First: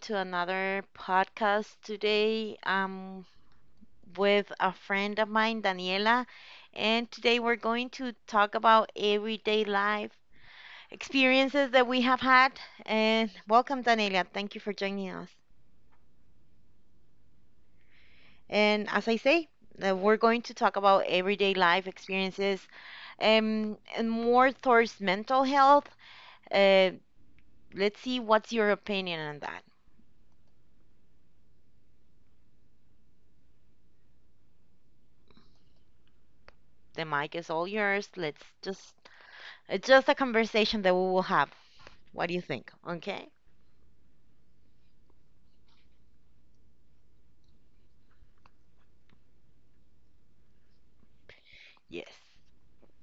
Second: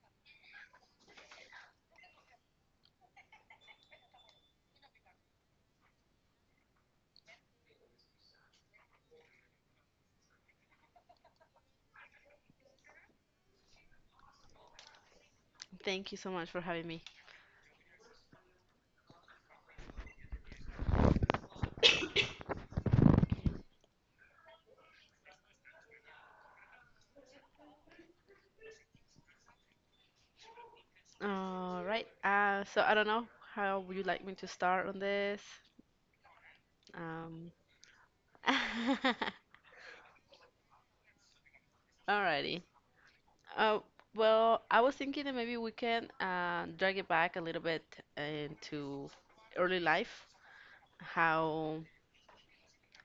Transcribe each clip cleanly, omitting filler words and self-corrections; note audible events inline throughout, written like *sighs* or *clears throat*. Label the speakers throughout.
Speaker 1: to another podcast. Today I'm with a friend of mine, Daniela, and today we're going to talk about everyday life experiences that we have had. And welcome, Daniela. Thank you for joining us.
Speaker 2: Thank you so much for having me.
Speaker 1: And as I say, we're going to talk about everyday life experiences and more towards mental health. Uh, let's see what's your opinion on that.
Speaker 2: All right. So I don't know how would you like me to start on this?
Speaker 1: The mic is
Speaker 2: Um,
Speaker 1: all yours. Let's just
Speaker 2: *laughs*
Speaker 1: it's just a conversation that we will have. What do you
Speaker 2: alrighty.
Speaker 1: think? Okay?
Speaker 2: Uh, well, I was thinking that maybe we can drag it back a little bit into early life, how
Speaker 1: Yes.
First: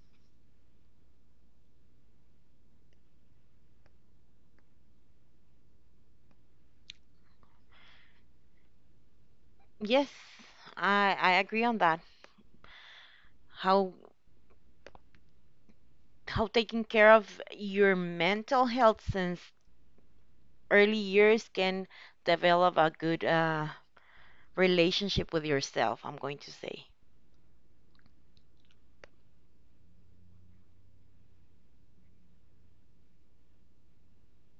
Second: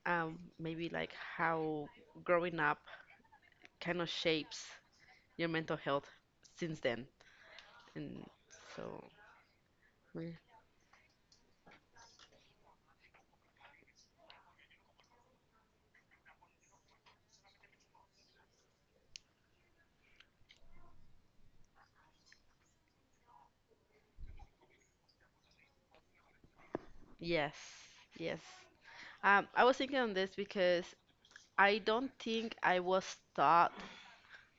Speaker 2: maybe like how growing up kind of shapes your mental health since then. And so,
Speaker 1: Yes.
Speaker 2: mm,
Speaker 1: I agree on that. How how taking care of your mental health since early years can develop a good relationship with yourself, I'm going to say.
Speaker 2: yes, yes. I was thinking on this because I don't think I was taught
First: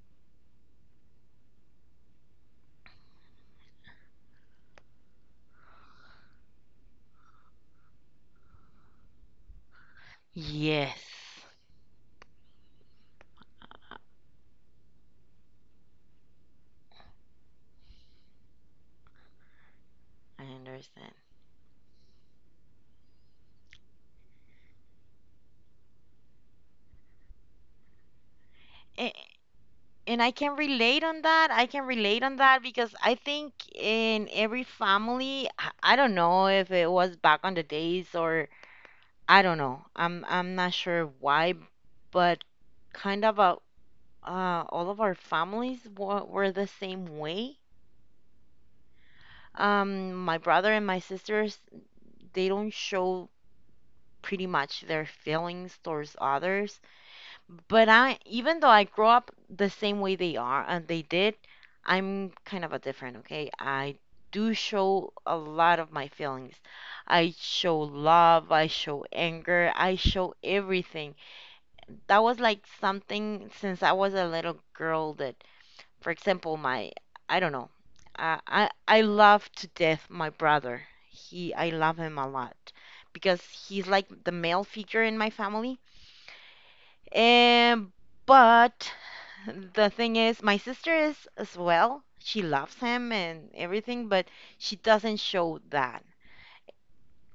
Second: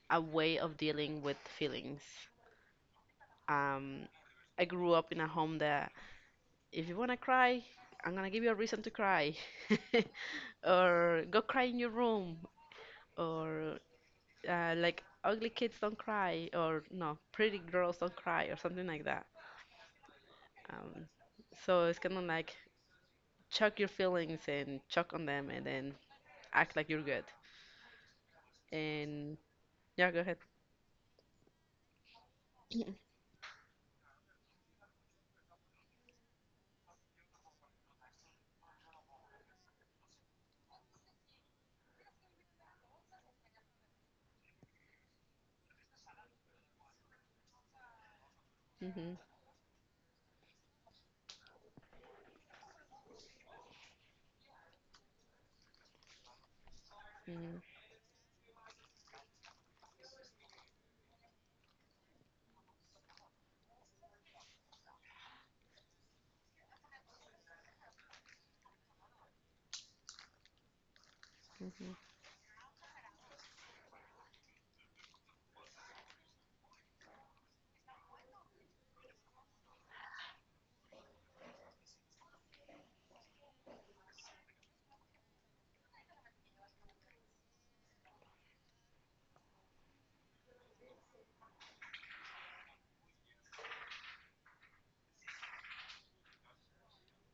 Speaker 2: a way of dealing with feelings. Um, I grew up in a home that if you want to cry, I'm going to give you a reason to cry. *laughs*
Speaker 1: Yes,
Speaker 2: Or go cry in your room. Or like ugly kids don't cry. Or no, pretty girls don't cry. Or something like that.
Speaker 1: I
Speaker 2: Um,
Speaker 1: understand.
Speaker 2: so it's kind of like chuck your feelings and chuck on them and then act like you're good.
Speaker 1: A-
Speaker 2: And yeah, go
Speaker 1: And I
Speaker 2: ahead.
Speaker 1: can relate on that. I can relate on that
Speaker 2: *clears throat* Hmm.
Speaker 1: because I think in every family, I don't know if it was back on the days or I don't know. I'm not sure why, but kind of a, all of our families were the same way. My brother and my sisters, they don't show pretty much their feelings towards others.
Speaker 2: Hmm.
Speaker 1: But I, even though I grew up the same way they are and they did, I'm kind of a different, okay? I do show a lot of my feelings. I show love, I show anger, I show everything that was like something since I was a little girl that, for example, my I don't know. I love to death my brother. He I love him a lot because he's like the male figure in my family. And but the thing is, my sister is as well. She loves him and everything, but she doesn't show that.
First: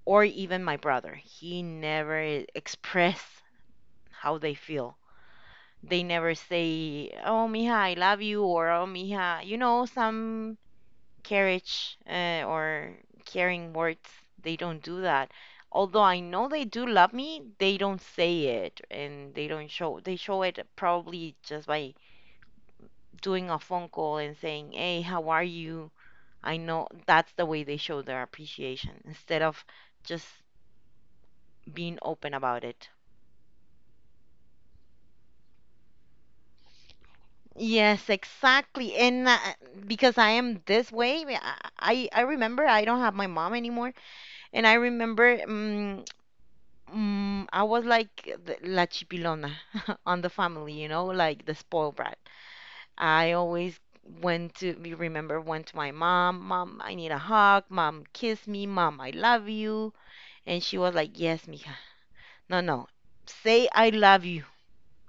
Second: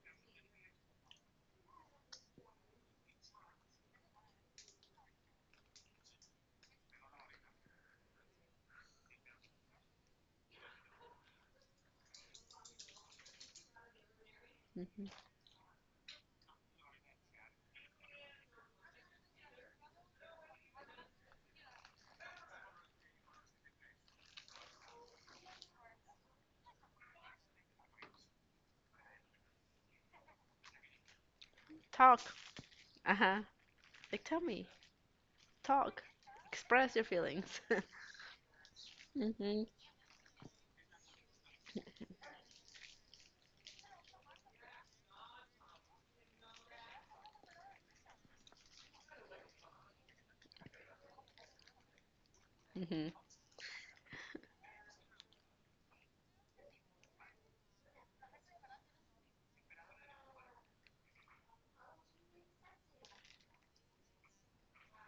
Speaker 1: Or even my brother. He never express how they feel. They never say, "Oh, mija, I love you," or "Oh, mija," you know, some carriage or caring words. They don't do
Speaker 2: Hmm.
Speaker 1: that. Although I know they do love me, they don't say it and they don't show. They show it probably just by doing a phone call and saying, "Hey, how are you?" I know that's the way they show their appreciation instead of just being
Speaker 2: Talk.
Speaker 1: open about it.
Speaker 2: Uh-huh. Like tell me. Talk. Express your feelings. *laughs*
Speaker 1: Yes, exactly. And
Speaker 2: Mhm.
Speaker 1: because I am this way, I remember I don't have my mom anymore, and I remember I was like the, la chipilona *laughs* on the family, you know, like the spoiled brat.
Speaker 2: Mhm.
Speaker 1: I always went to we remember went to my mom, mom, I need a hug, mom, kiss me, mom, I love you, and she was like, yes, mija, no, no, say I love you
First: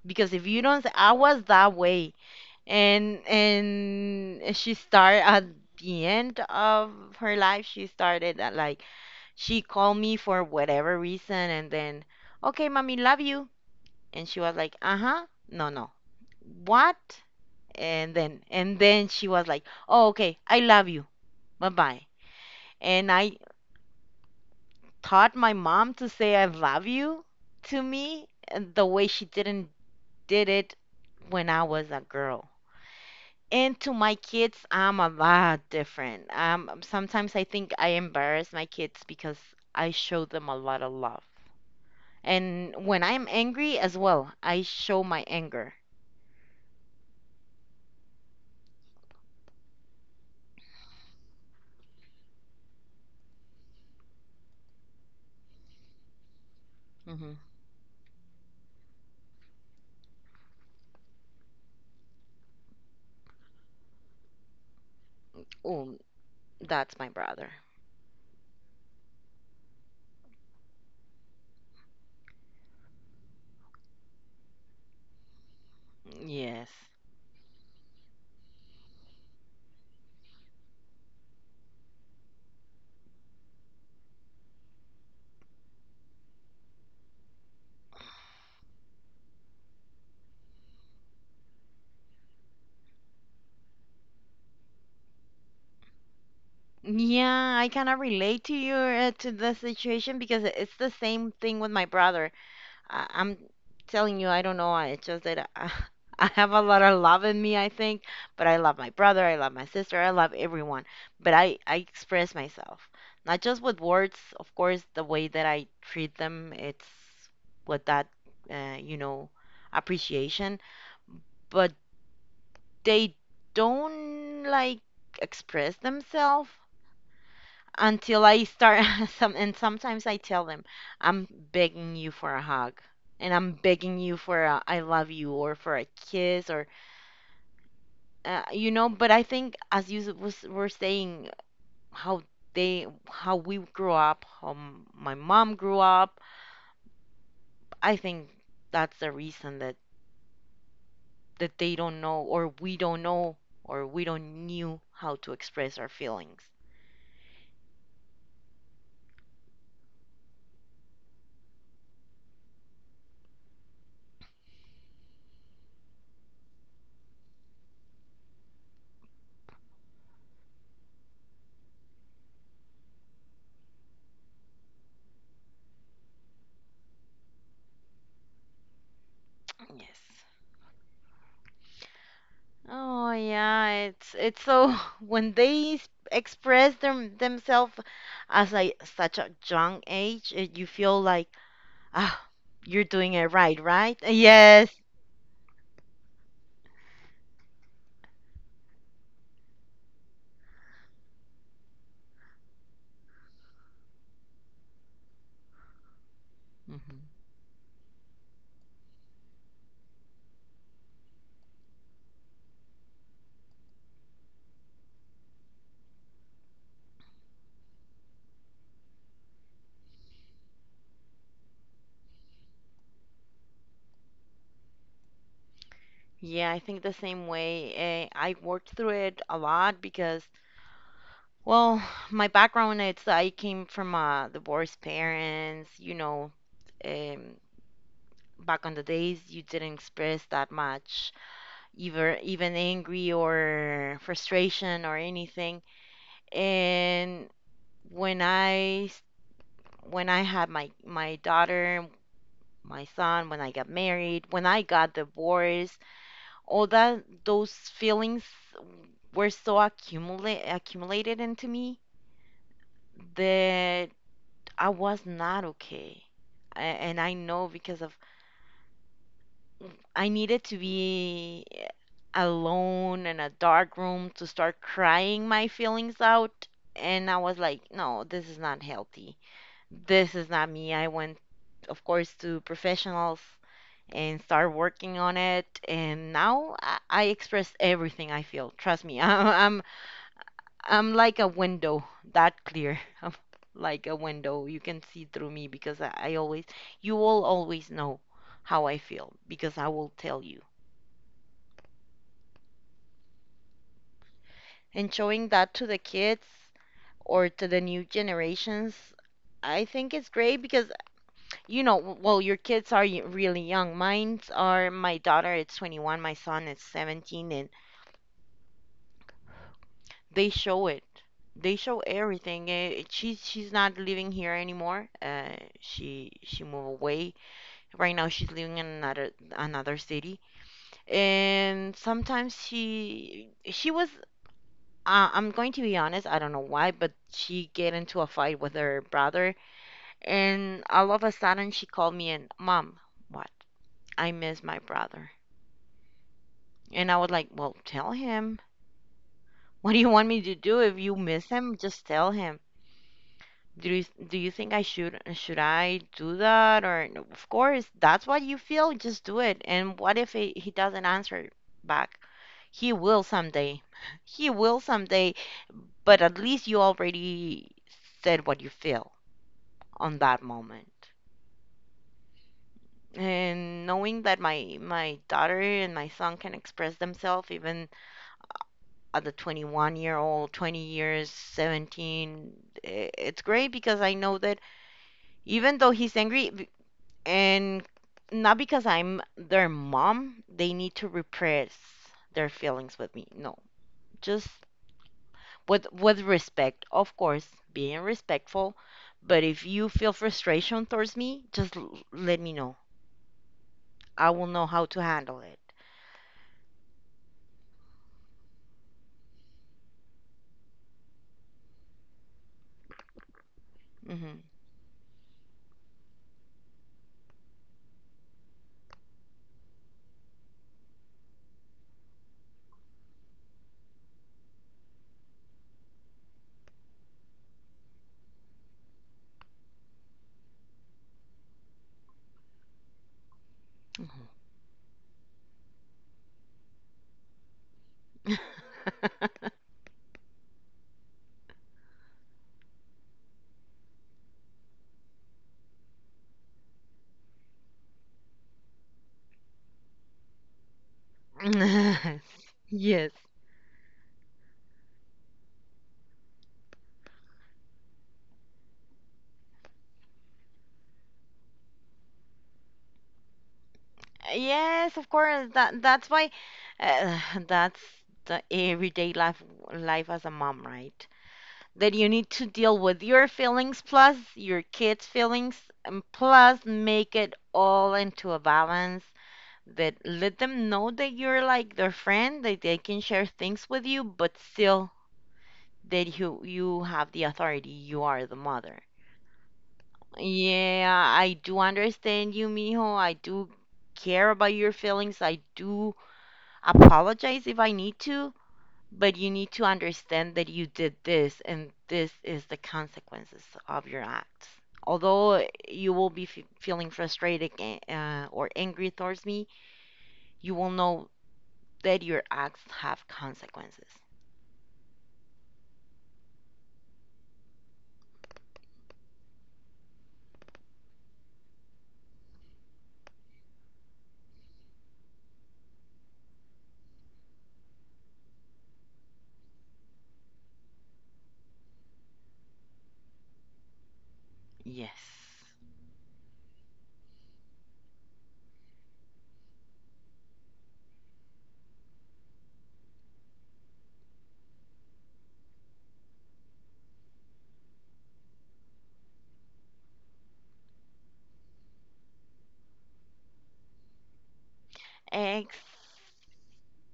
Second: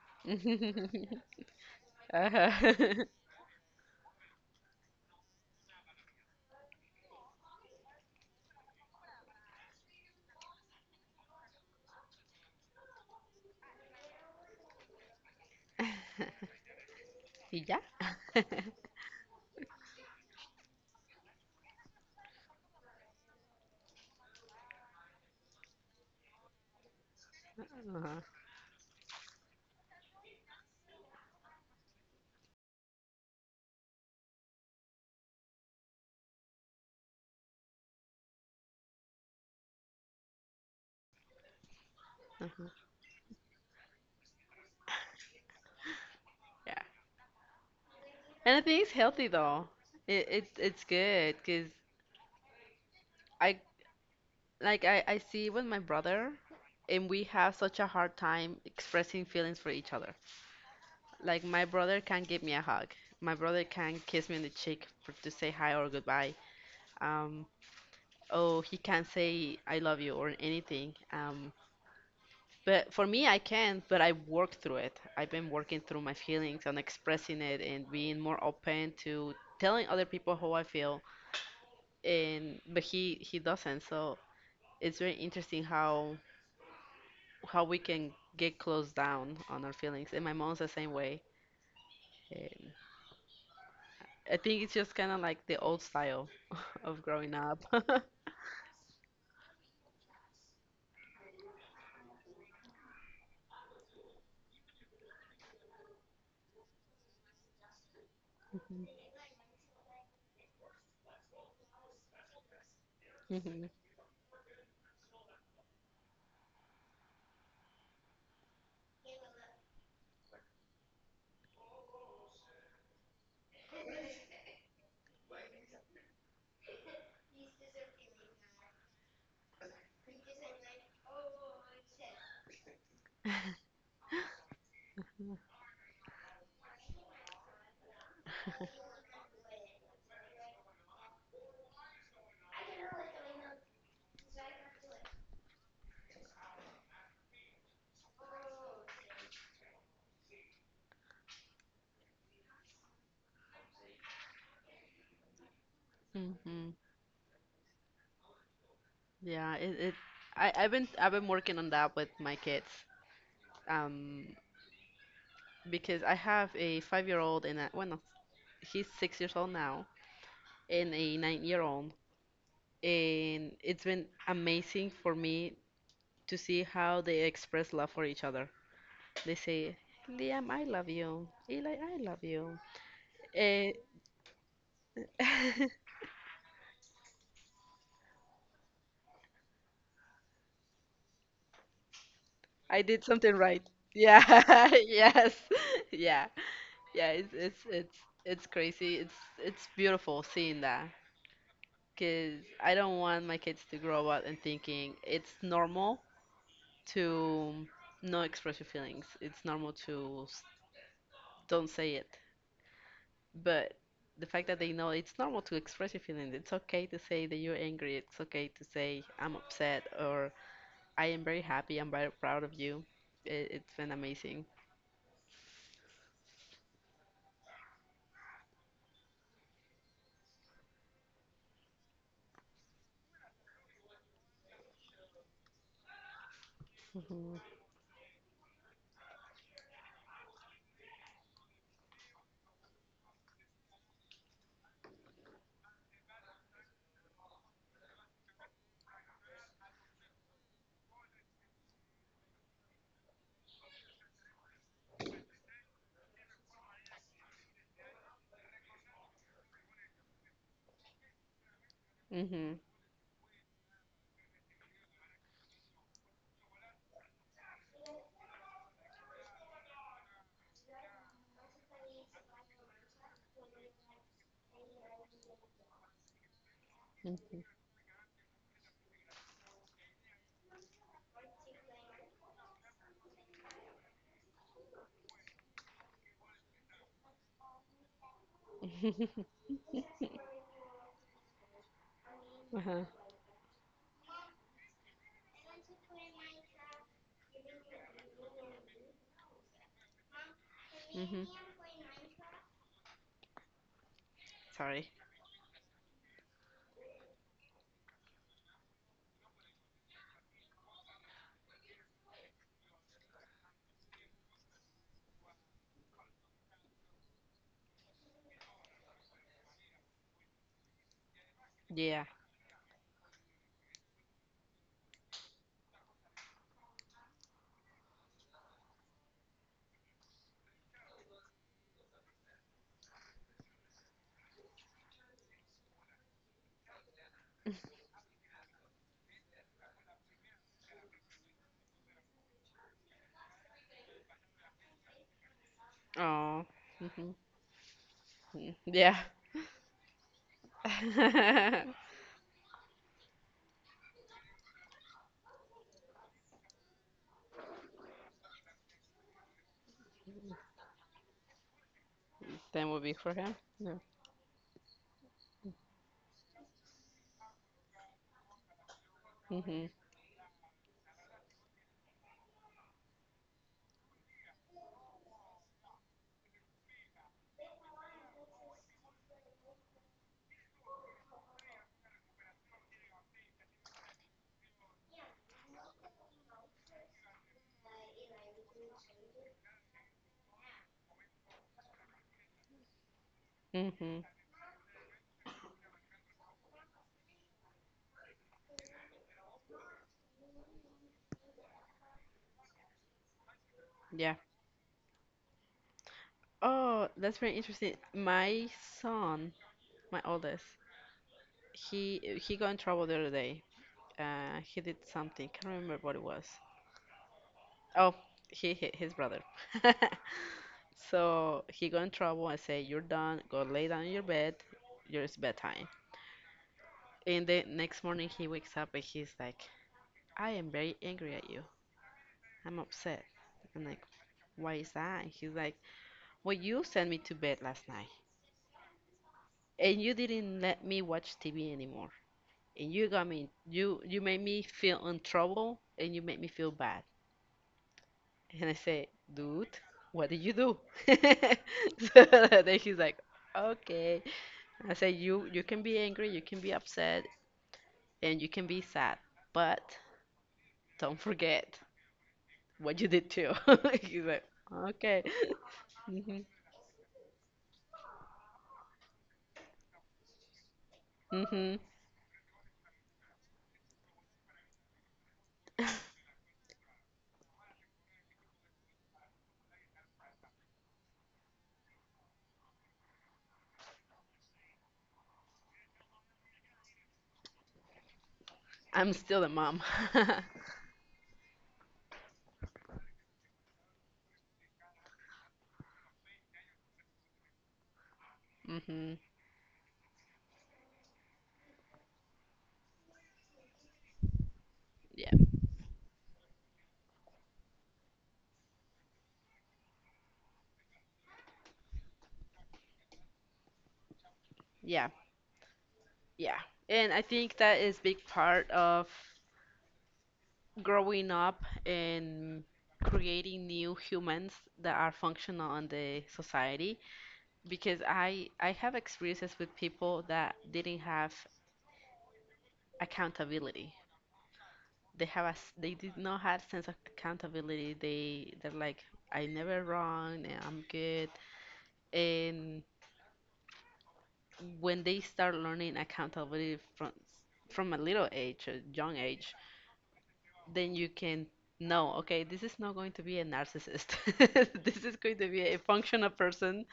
Speaker 1: because if you don't, say, I was that way.
Speaker 2: *laughs* Uh-huh.
Speaker 1: And she started at the end of her life she started at like she called me for whatever reason and then okay mommy love you and she was like uh-huh no no
Speaker 2: *laughs*
Speaker 1: what
Speaker 2: Yeah. *laughs* Uh-huh.
Speaker 1: and then she was like oh okay I love you bye-bye and I taught my mom to say I love you to
Speaker 2: Uh-huh.
Speaker 1: me and the way she didn't did it when I was a girl. And to my kids, I'm a lot different. Sometimes I think I embarrass my kids because I show them a lot of love. And when I'm angry as well, I show my anger.
Speaker 2: Yeah. And I think it's healthy though. It's good because I I see with my brother, and we
Speaker 1: Hmm.
Speaker 2: have such a hard time expressing feelings for each other. Like my brother can't give me a hug. My brother can't kiss me on the cheek to say hi or
Speaker 1: Oh,
Speaker 2: goodbye.
Speaker 1: that's my
Speaker 2: Um,
Speaker 1: brother.
Speaker 2: oh, he can't say I love you or anything. But for me, I can, but I work through it. I've been working through my feelings
Speaker 1: Yes.
Speaker 2: and expressing it and being more open to telling other people how I feel. And but he doesn't. So it's very interesting how we can get closed down on our feelings. And my mom's the same way. And I think it's just kind of like the old style *laughs* of growing
Speaker 1: Yeah,
Speaker 2: up.
Speaker 1: I kind
Speaker 2: *laughs*
Speaker 1: of relate to your to the situation because it's the same thing with my brother. I'm telling you, I don't know. I it's just that I, *laughs* I have a lot of love in me, I think. But I love my brother, I love my sister, I love everyone. But I express myself, not just
Speaker 2: Mhm.
Speaker 1: with words. Of course, the way that I treat them, it's with that, you know, appreciation. But they don't like express themselves until I start *laughs* some and sometimes I tell them, I'm begging you for a hug and I'm begging you for a I love you or for a kiss or you know, but I think as you were saying how they how we grew up, how my mom grew up, I think that's the reason that that they don't know or we don't know or we don't knew how to express our feelings.
Speaker 2: Mhm. Yeah, it I, I've been working on that with my kids. Um, because I have a 5-year old and a well, no, he's 6 years old now, and a 9-year old, and it's been amazing for me to see how they express love for each other. They say,
Speaker 1: Yes.
Speaker 2: Liam, I love you. Eli, I love you.
Speaker 1: Oh yeah,
Speaker 2: Eh,
Speaker 1: it's so *laughs* when they s-
Speaker 2: *laughs*
Speaker 1: express them themselves as like such a young age, it, you feel like ah,
Speaker 2: I
Speaker 1: you're
Speaker 2: did
Speaker 1: doing it
Speaker 2: something
Speaker 1: right,
Speaker 2: right.
Speaker 1: right? *laughs*
Speaker 2: Yeah,
Speaker 1: Yes.
Speaker 2: *laughs* yes. *laughs* Yeah. Yeah, it's crazy. It's beautiful seeing that. Because I don't want my kids to grow up and thinking it's normal
Speaker 1: Mhm.
Speaker 2: to not express your feelings. It's normal to don't say it. But the fact that they know it's normal to express your feelings, it's okay to say that you're angry, it's okay to say I'm upset or I am very happy, I'm very proud of you. It's been amazing.
Speaker 1: Yeah, I think the same way. I worked through it a lot because, well, my background it's I came from divorced parents. You know, um,
Speaker 2: Hmm.
Speaker 1: back on the days you didn't express that much either even angry or frustration or anything. And when I when I had my daughter, my son, when I got married, when I got divorced, all that those feelings were so accumulated into me
Speaker 2: Hmm.
Speaker 1: that I was not okay. And I know because of I needed to be alone in a dark room to start crying my feelings out. And I was
Speaker 2: Hmm.
Speaker 1: like, no, this is not healthy. This is not me. I went, of course, to professionals and start working on it. And now I express everything I feel. Trust me, *laughs*
Speaker 2: *laughs*
Speaker 1: I'm like a window, that clear.
Speaker 2: Uh-huh.
Speaker 1: *laughs* I'm like a window. You can see through me because I always, you will always know how I feel because I will tell you.
Speaker 2: hmm Sorry.
Speaker 1: And showing that to the kids or to the new generations I think it's great because you know w- well your kids are y- really young mine's are my daughter is 21 my son is 17 and they show it they show
Speaker 2: Yeah.
Speaker 1: everything. Eh, she's not living here anymore she moved away right now she's living in another another city and sometimes she was I'm going to be honest, I don't know why, but she get into a fight with her brother, and all of a sudden she called me and, Mom, what? I miss my brother.
Speaker 2: Oh.
Speaker 1: And I was
Speaker 2: hmm
Speaker 1: like, well, tell him.
Speaker 2: Yeah.
Speaker 1: What do you want me to do? If you miss him,
Speaker 2: *laughs*
Speaker 1: just tell him. Do you think I should I do that or no, of course that's what you feel, just do it. And what if he doesn't answer back?
Speaker 2: That
Speaker 1: He
Speaker 2: would be
Speaker 1: will
Speaker 2: for him.
Speaker 1: someday.
Speaker 2: Yeah.
Speaker 1: *laughs* He will someday, but at least you already said what you feel
Speaker 2: Mhm.
Speaker 1: on that moment. And knowing that my daughter and my son can express themselves even at the 21-year-old, 20 years, 17, it's great because I know that even though he's angry and not because I'm their mom, they need to repress their feelings with me. No,
Speaker 2: Mhm.
Speaker 1: just with respect, of course, being respectful. But if you feel frustration towards me, just let me know. I
Speaker 2: Yeah.
Speaker 1: will know how to handle it.
Speaker 2: Oh, that's very interesting. My son, my oldest, he got in trouble the other day. He did something. Can't remember what it was. Oh, he hit his brother. *laughs* So he got in trouble. I say, "You're done. Go lay down in your bed. It's bedtime." And the next morning he wakes up and he's like, "I am very angry at you. I'm upset." I'm like,
Speaker 1: Mm-hmm.
Speaker 2: "Why is that?" And he's like, "Well, you sent me to bed last night, and you didn't let me watch TV anymore. And you got me, you made me feel in trouble, and you made me feel bad." And I say, dude, what did you do? *laughs*
Speaker 1: Yes.
Speaker 2: So
Speaker 1: *laughs*
Speaker 2: then she's
Speaker 1: Yes.
Speaker 2: like, okay. I say, you can be angry, you can be upset, and you can be sad, but don't forget what you did too. *laughs* She's like,
Speaker 1: Yes, of
Speaker 2: okay.
Speaker 1: course. That
Speaker 2: *laughs*
Speaker 1: that's why
Speaker 2: hmm
Speaker 1: uh, *sighs* that's the everyday life as a mom, right?
Speaker 2: hmm
Speaker 1: That you need to deal with your feelings plus your kids' feelings and plus make it all into a balance that let them know that you're like their friend, that they can share things with you, but still that you have the authority, you are the mother.
Speaker 2: I'm still a mom.
Speaker 1: Yeah, I do understand you, mijo. I do care about your feelings. I do apologize if I need to,
Speaker 2: *laughs* hmm
Speaker 1: but you need to understand that you did this and this is the consequences of your acts.
Speaker 2: Yeah.
Speaker 1: Although you will be f feeling frustrated or angry towards me, you will know that your acts have consequences.
Speaker 2: Yeah. Yeah, and I think that is big part of growing up and creating new humans that are functional in the society, because I have experiences with people that didn't have accountability.
Speaker 1: Yes.
Speaker 2: They have they did not have sense of accountability. They're like I never wrong and I'm good. And when they start learning accountability from a little age, a young age, then you can know, okay, this is not going to be a narcissist. *laughs* This is going to be a functional person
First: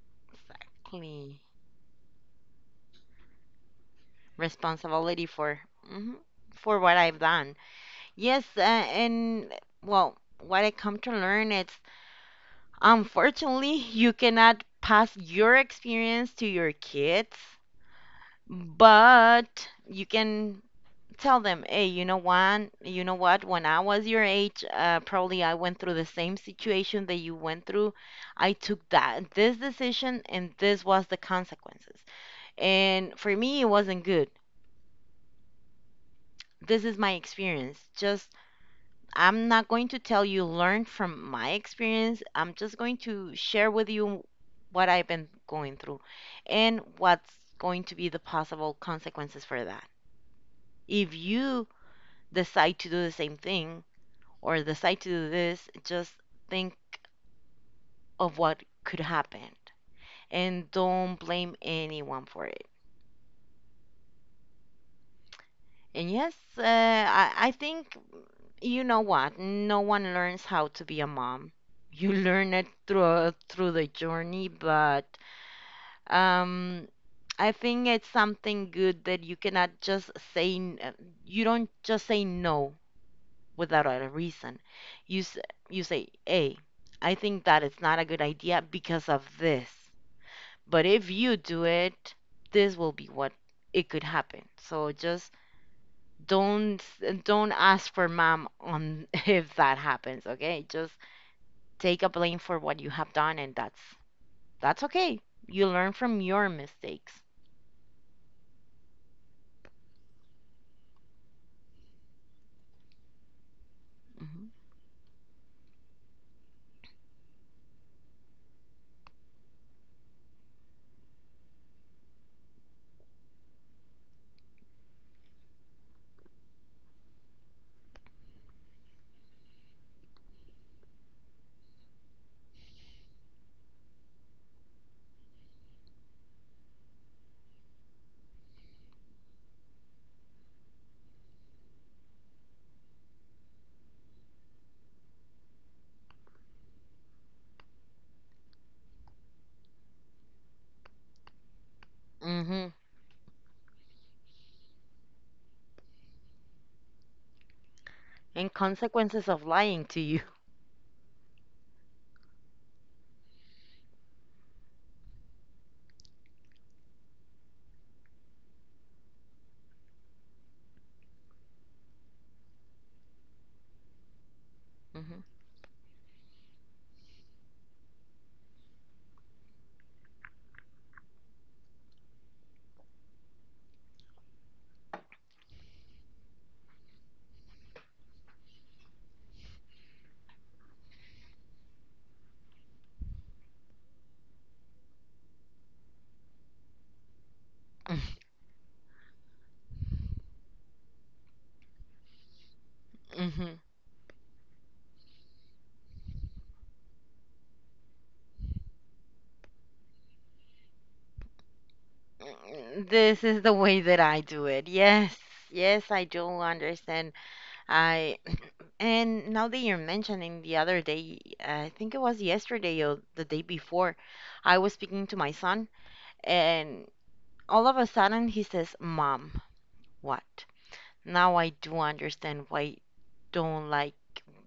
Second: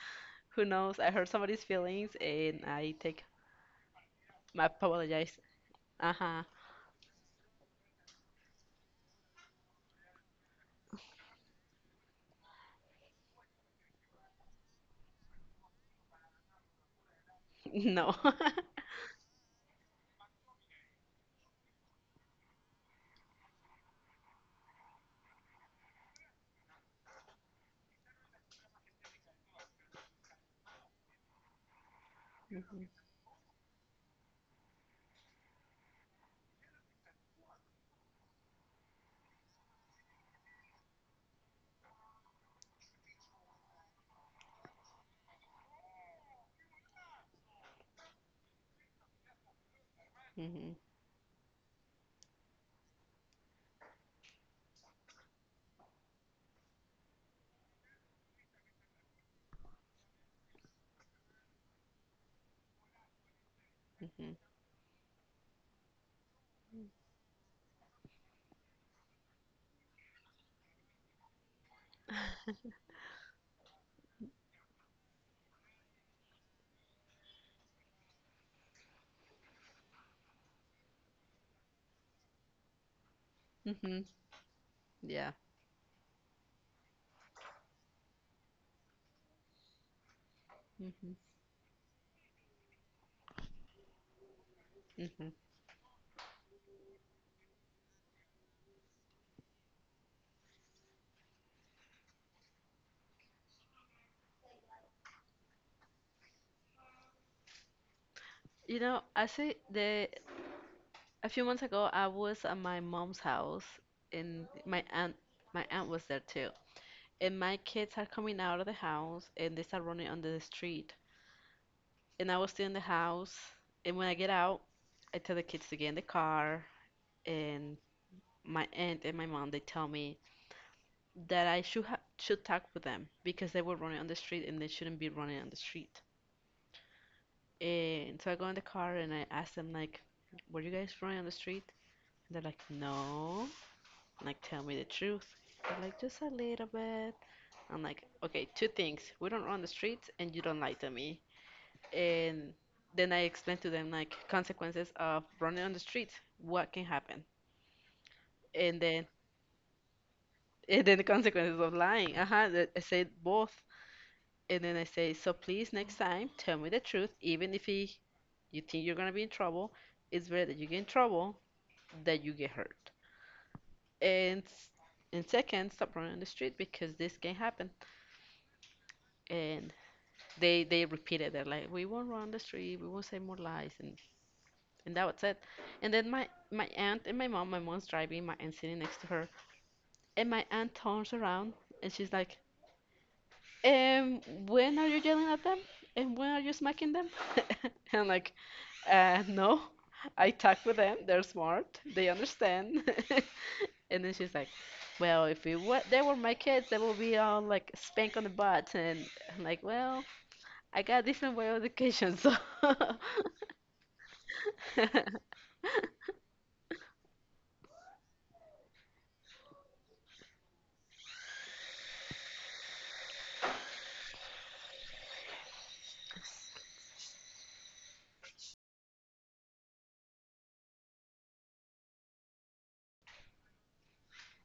Speaker 2: who knows I hurt
Speaker 1: Exactly.
Speaker 2: somebody's feelings and I take my
Speaker 1: Responsibility
Speaker 2: apologize.
Speaker 1: for mhm,
Speaker 2: Uh-huh.
Speaker 1: for what I've done. Yes, and well, what I come to learn is unfortunately you cannot pass your experience to your kids,
Speaker 2: *laughs* No. *laughs*
Speaker 1: but you can tell them, hey, you know what, when I was your age, probably I went through the same situation that you went through. I took that this decision and this was the consequences. And for me, it wasn't good. This is my experience. Just I'm not going to tell you learn from my experience. I'm just going to share with you what I've been going through and what's going to be the possible consequences for that.
Speaker 2: Hmm.
Speaker 1: If you decide to do the same thing or decide to do this, just think of what could happen and don't blame anyone for it.
Speaker 2: Hmm.
Speaker 1: And yes, I think you know what? No one learns how to be a mom you learn it through the journey, but Um, I think it's something good that you cannot just say, you don't just say no without
Speaker 2: Hmm.
Speaker 1: a reason. You
Speaker 2: Yeah.
Speaker 1: you say, "Hey, I think that it's not a good idea because of this. But
Speaker 2: hmm
Speaker 1: if you do it, this will be what it could happen." So
Speaker 2: hmm
Speaker 1: just don't ask for mom on *laughs* if that happens, okay? Just take a blame for what you have done and that's okay. You learn from your mistakes.
Speaker 2: You know, I see the a few months ago I was at my mom's house, and
Speaker 1: Hmm
Speaker 2: my aunt was there too. And my kids are coming out of the house and they start running on the street. And I was still in the house. And when I get out, I tell the kids to get in the car. And my aunt and my mom they tell me that I should should talk with them because they were running on the street and they shouldn't be running on the street. And so I go in the car and I ask them like, "Were you guys running on the street?" And they're like, "No." I'm like, "Tell me the truth." They're like, "Just a little bit." I'm like, "Okay, two things. We don't run on the streets, and you don't lie to me." And
Speaker 1: hmm
Speaker 2: then I explained to them like consequences of running on the street, what can happen,
Speaker 1: and
Speaker 2: and then
Speaker 1: consequences of lying to you.
Speaker 2: *laughs* and then the consequences of lying. Uh-huh, I said both, and then I say, so please next time tell me the truth, even if he, you think you're gonna be in trouble, it's better that you get in trouble that you get hurt. And s- and
Speaker 1: *laughs*
Speaker 2: second, stop running on the street because this can happen. And they repeated that like we won't run the street, we won't say more lies, and that was it. And then my aunt and my mom, my mom's driving, my aunt sitting next to her, and my aunt turns around and she's like, "Um, when are you yelling at them? And when are you smacking them?" *laughs* And I'm
Speaker 1: Mhm.
Speaker 2: like, No, I talk with them. They're smart. They understand." *laughs*
Speaker 1: Mhm.
Speaker 2: And then she's like, "Well, if it were, they were my kids, they would be all like spank on the butt." And I'm like, "Well, I got a different way of education, so
Speaker 1: Mm,
Speaker 2: *laughs*
Speaker 1: this is the way that I do it. Yes. Yes, I do understand. I and now that you're mentioning the other day, I think it was yesterday or the day before, I was speaking to my son and all of a sudden he says, "Mom, what?" Now I do understand why don't like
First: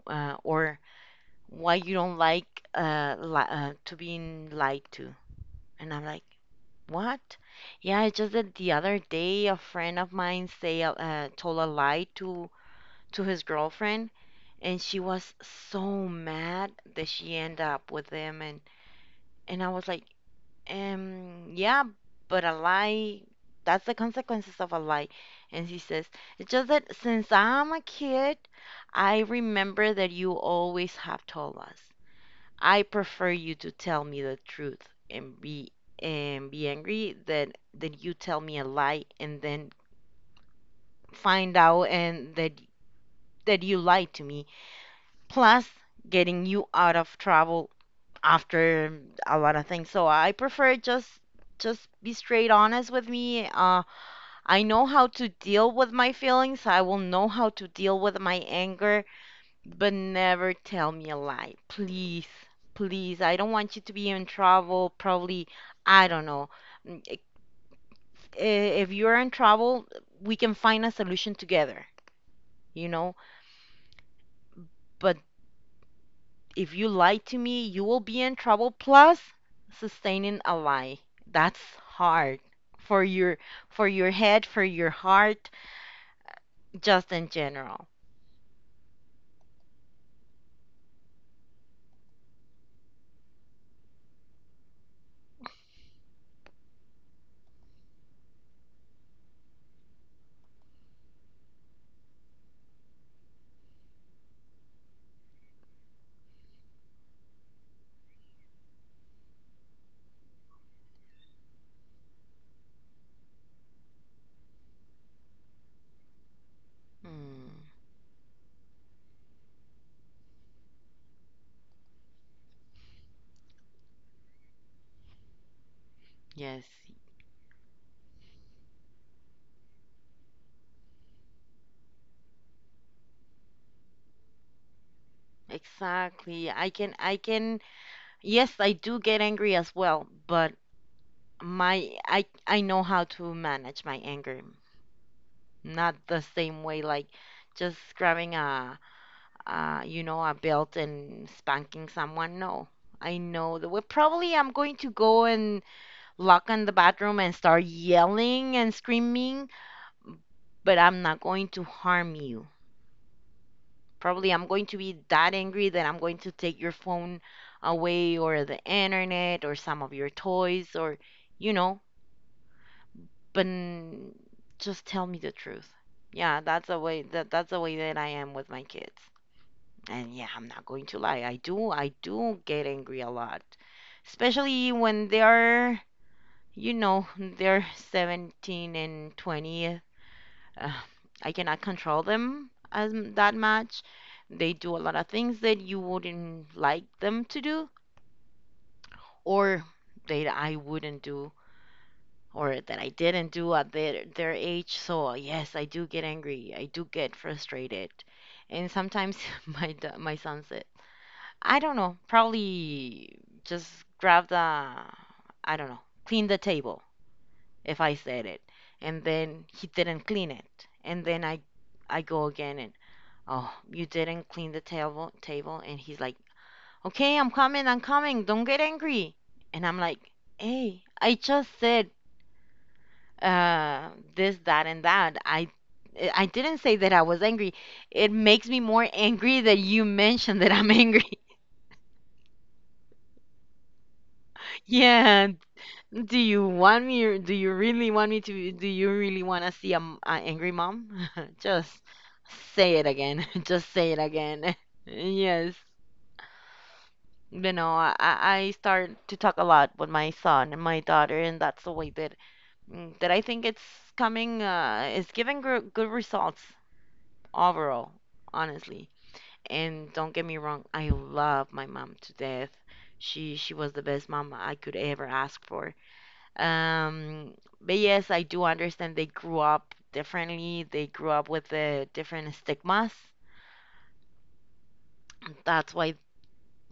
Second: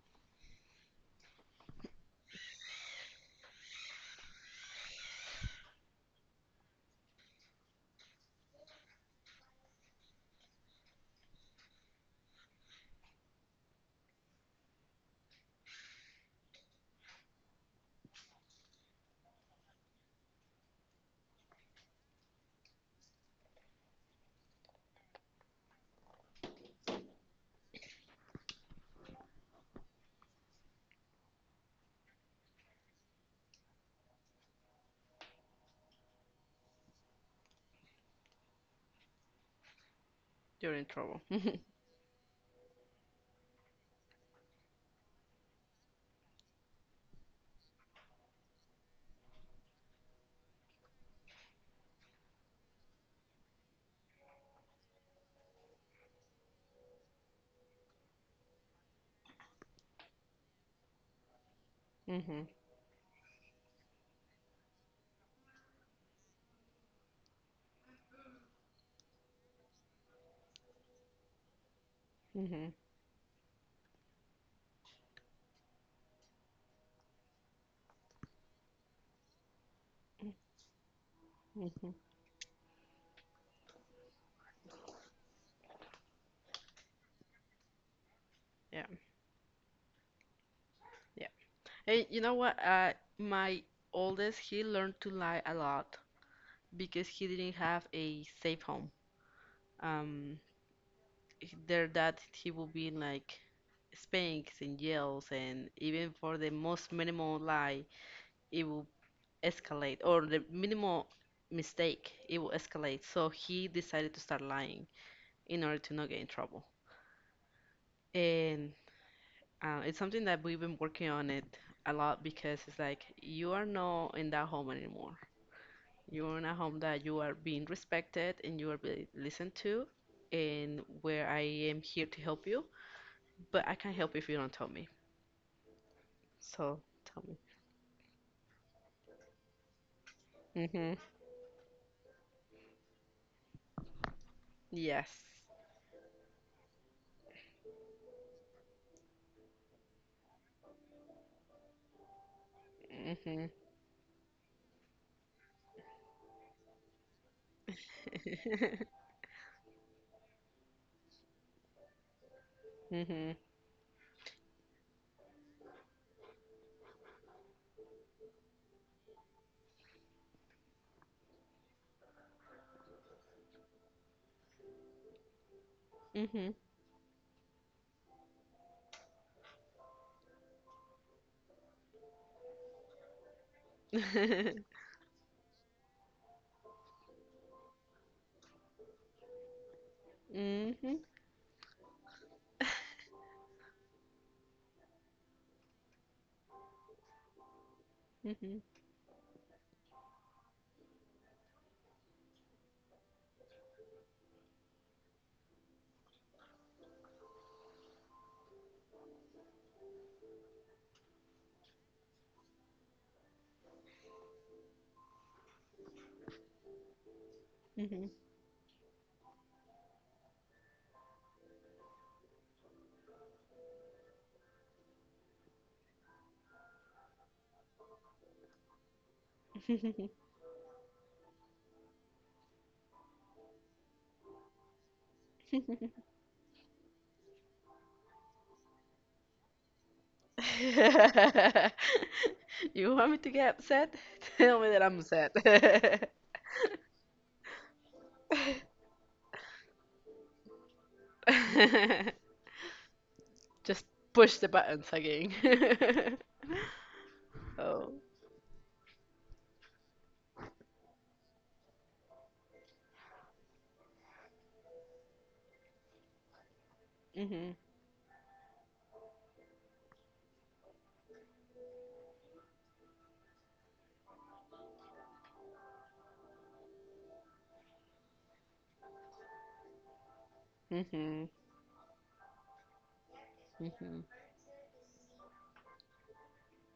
Speaker 1: or why you don't like li to being lied to. And I'm like, what? Yeah, it's just that the other day a friend of mine told a lie to his girlfriend, and she was so mad that she ended up with him. And I was like, yeah, but a lie, that's the consequences of a lie. And she says, it's just that since I'm a kid, I remember that you always have told us. I prefer you to tell me the truth and be angry than you tell me a lie and then
Speaker 2: you're in trouble."
Speaker 1: find
Speaker 2: *laughs*
Speaker 1: out and that you lied to me. Plus getting you out of trouble after a lot of things. So I prefer just be straight honest with me. I know how to deal with my feelings. I will know how to deal with my anger. But never tell me a lie, please.
Speaker 2: Hmm.
Speaker 1: Please, I don't want you to be in trouble. Probably, I don't know. Mm, i- If you're in trouble, we can find a solution together,
Speaker 2: Hmm.
Speaker 1: you know? But if you lie to me, you will be in trouble plus sustaining a lie. That's
Speaker 2: Mhm.
Speaker 1: hard for your for your head, for your heart, just in general.
Speaker 2: Yeah, yeah. Hey, you know what? My oldest, he learned to lie a lot because he didn't have a safe home. Um, their dad, he would be in like spanks and yells, and even for the most minimal lie, it will escalate, or the minimal mistake, it will escalate. So he decided to start lying in order to not get in trouble.
Speaker 1: Mm,
Speaker 2: And it's something that we've been working on it a lot because it's like you are not in that home anymore. You're in a
Speaker 1: yes,
Speaker 2: home that you are being respected and you are being listened to, and where I am here to help you, but I can't help if you don't tell me.
Speaker 1: exactly. I
Speaker 2: So
Speaker 1: can I
Speaker 2: tell
Speaker 1: can yes, I do get angry as well, but
Speaker 2: me. Mm-hmm.
Speaker 1: my I know how to manage my anger.
Speaker 2: Yes.
Speaker 1: Not the same way like just grabbing a you know a belt and spanking someone. No. I
Speaker 2: Mm-hmm.
Speaker 1: know the way. Probably I'm going to go and lock on the bathroom and start yelling and
Speaker 2: *laughs*
Speaker 1: screaming, but I'm not going to harm you.
Speaker 2: Mm-hmm.
Speaker 1: Probably I'm going to be that angry that I'm going to take your phone away or the internet or some of your toys or you know but just tell me the truth. Yeah,
Speaker 2: Mm-hmm.
Speaker 1: that's the way that I am with my kids. And yeah, I'm not going to lie. I do get angry a lot.
Speaker 2: *laughs*
Speaker 1: Especially when they are, you know, they're 17 and 20. Uh,
Speaker 2: Mm-hmm.
Speaker 1: I cannot control them that much. They do a lot of things that you wouldn't like them to do
Speaker 2: Mhm,
Speaker 1: or that I wouldn't do or that I didn't do at their age. So yes, I do get angry. I do get frustrated, and sometimes *laughs* my son said, "I don't know, probably just grab the, I don't know, clean the table." If I
Speaker 2: mhm.
Speaker 1: said it, and then he didn't clean it, and then I go again and oh, you didn't clean the table, and he's like, "Okay, I'm coming, I'm coming. Don't get angry." And I'm like, "Hey, I just said uh, this, that, and that. I didn't say that I was angry. It makes me more angry that you mentioned that I'm angry. *laughs*
Speaker 2: *laughs* You want me to get upset? *laughs* Tell me that I'm
Speaker 1: Yeah.
Speaker 2: upset.
Speaker 1: Do you want me? Or- Do you really want me to? Do you really want to see an angry mom? *laughs* Just
Speaker 2: *laughs*
Speaker 1: say it again. *laughs* Just
Speaker 2: Just
Speaker 1: say it
Speaker 2: push the
Speaker 1: again. *laughs*
Speaker 2: buttons again.
Speaker 1: Yes.
Speaker 2: *laughs*
Speaker 1: You know,
Speaker 2: Oh.
Speaker 1: I start to talk a lot with my son and my daughter, and that's the way that that I think it's coming. It's giving gr good results.
Speaker 2: Mhm.
Speaker 1: Overall, honestly. And don't get me wrong, I love my mom to death. She was the best mom I could ever ask for. Um, but yes, I do understand they grew up differently. They grew
Speaker 2: Mhm.
Speaker 1: up with the different stigmas.
Speaker 2: Mhm.
Speaker 1: That's why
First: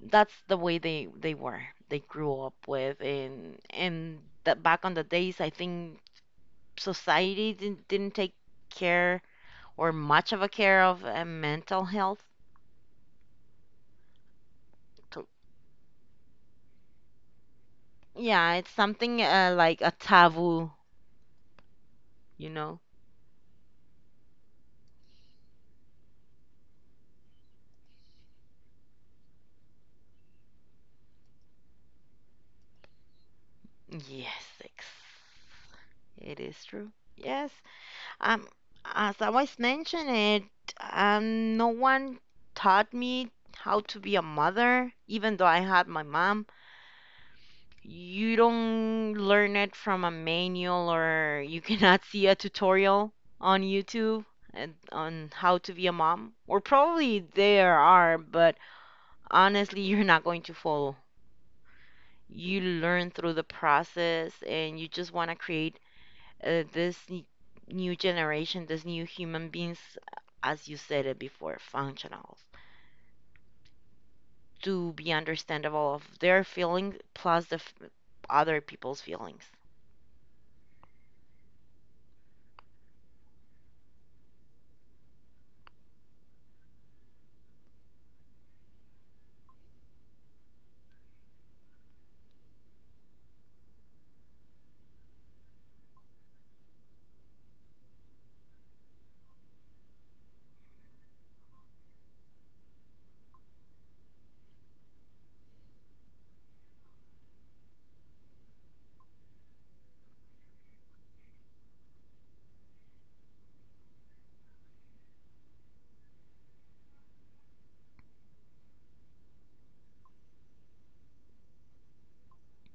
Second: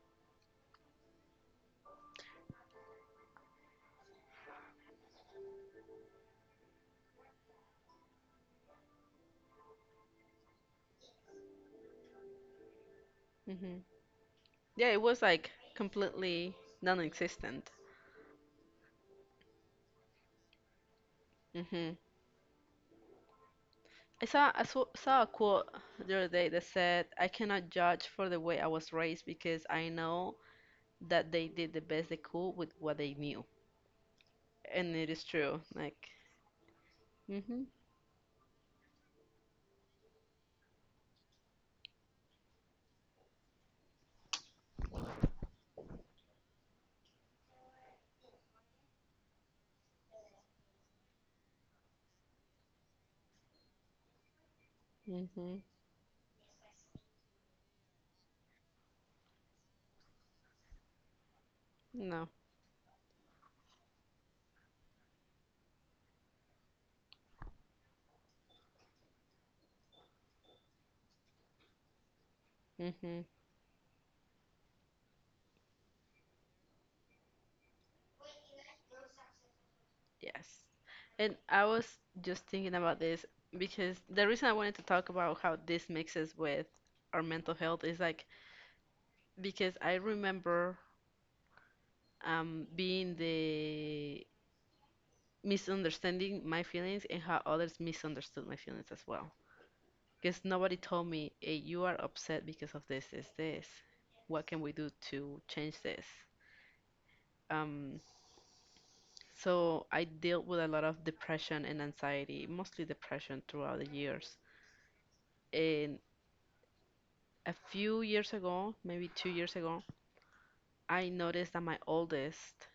Speaker 1: that's the way they were. They grew up with and the, back on the days, I think society didn't take care or much of a care of mental health.
Speaker 2: Mhm. *laughs* Yeah, it was
Speaker 1: So
Speaker 2: like completely non-existent.
Speaker 1: yeah, it's something like a taboo,
Speaker 2: Mhm.
Speaker 1: you know?
Speaker 2: I saw a quote the other day that said, "I cannot judge for the way I was raised because I know that they did the best they could with what they knew."
Speaker 1: Yes, ex
Speaker 2: And it is true. Like,
Speaker 1: it is true. Yes.
Speaker 2: mhm.
Speaker 1: Um, as I was mentioning it, no one taught me how to be a mother, even though I had my mom. You don't learn it from a manual or you *laughs* cannot see a tutorial on YouTube and on how
Speaker 2: Mhm.
Speaker 1: to be a mom. Or probably there are, but honestly, *laughs* you're not going to follow.
Speaker 2: No.
Speaker 1: You learn through the process and you just want to create uh, this n- new generation, this new human beings, as you said it before, functionals,
Speaker 2: Mhm.
Speaker 1: to be understandable of their feelings plus other people's feelings.
Speaker 2: Yes. And I was just thinking about this because the reason I wanted to talk about how this mixes with our mental health is like because I remember being the misunderstanding my feelings and how others misunderstood my feelings as well. Because nobody told me, hey, you are upset because of this, this, this. What can we do to change this? Um, so I dealt with a lot of depression and anxiety, mostly depression throughout the years. And. A few years ago, maybe 2 years ago, I noticed that my oldest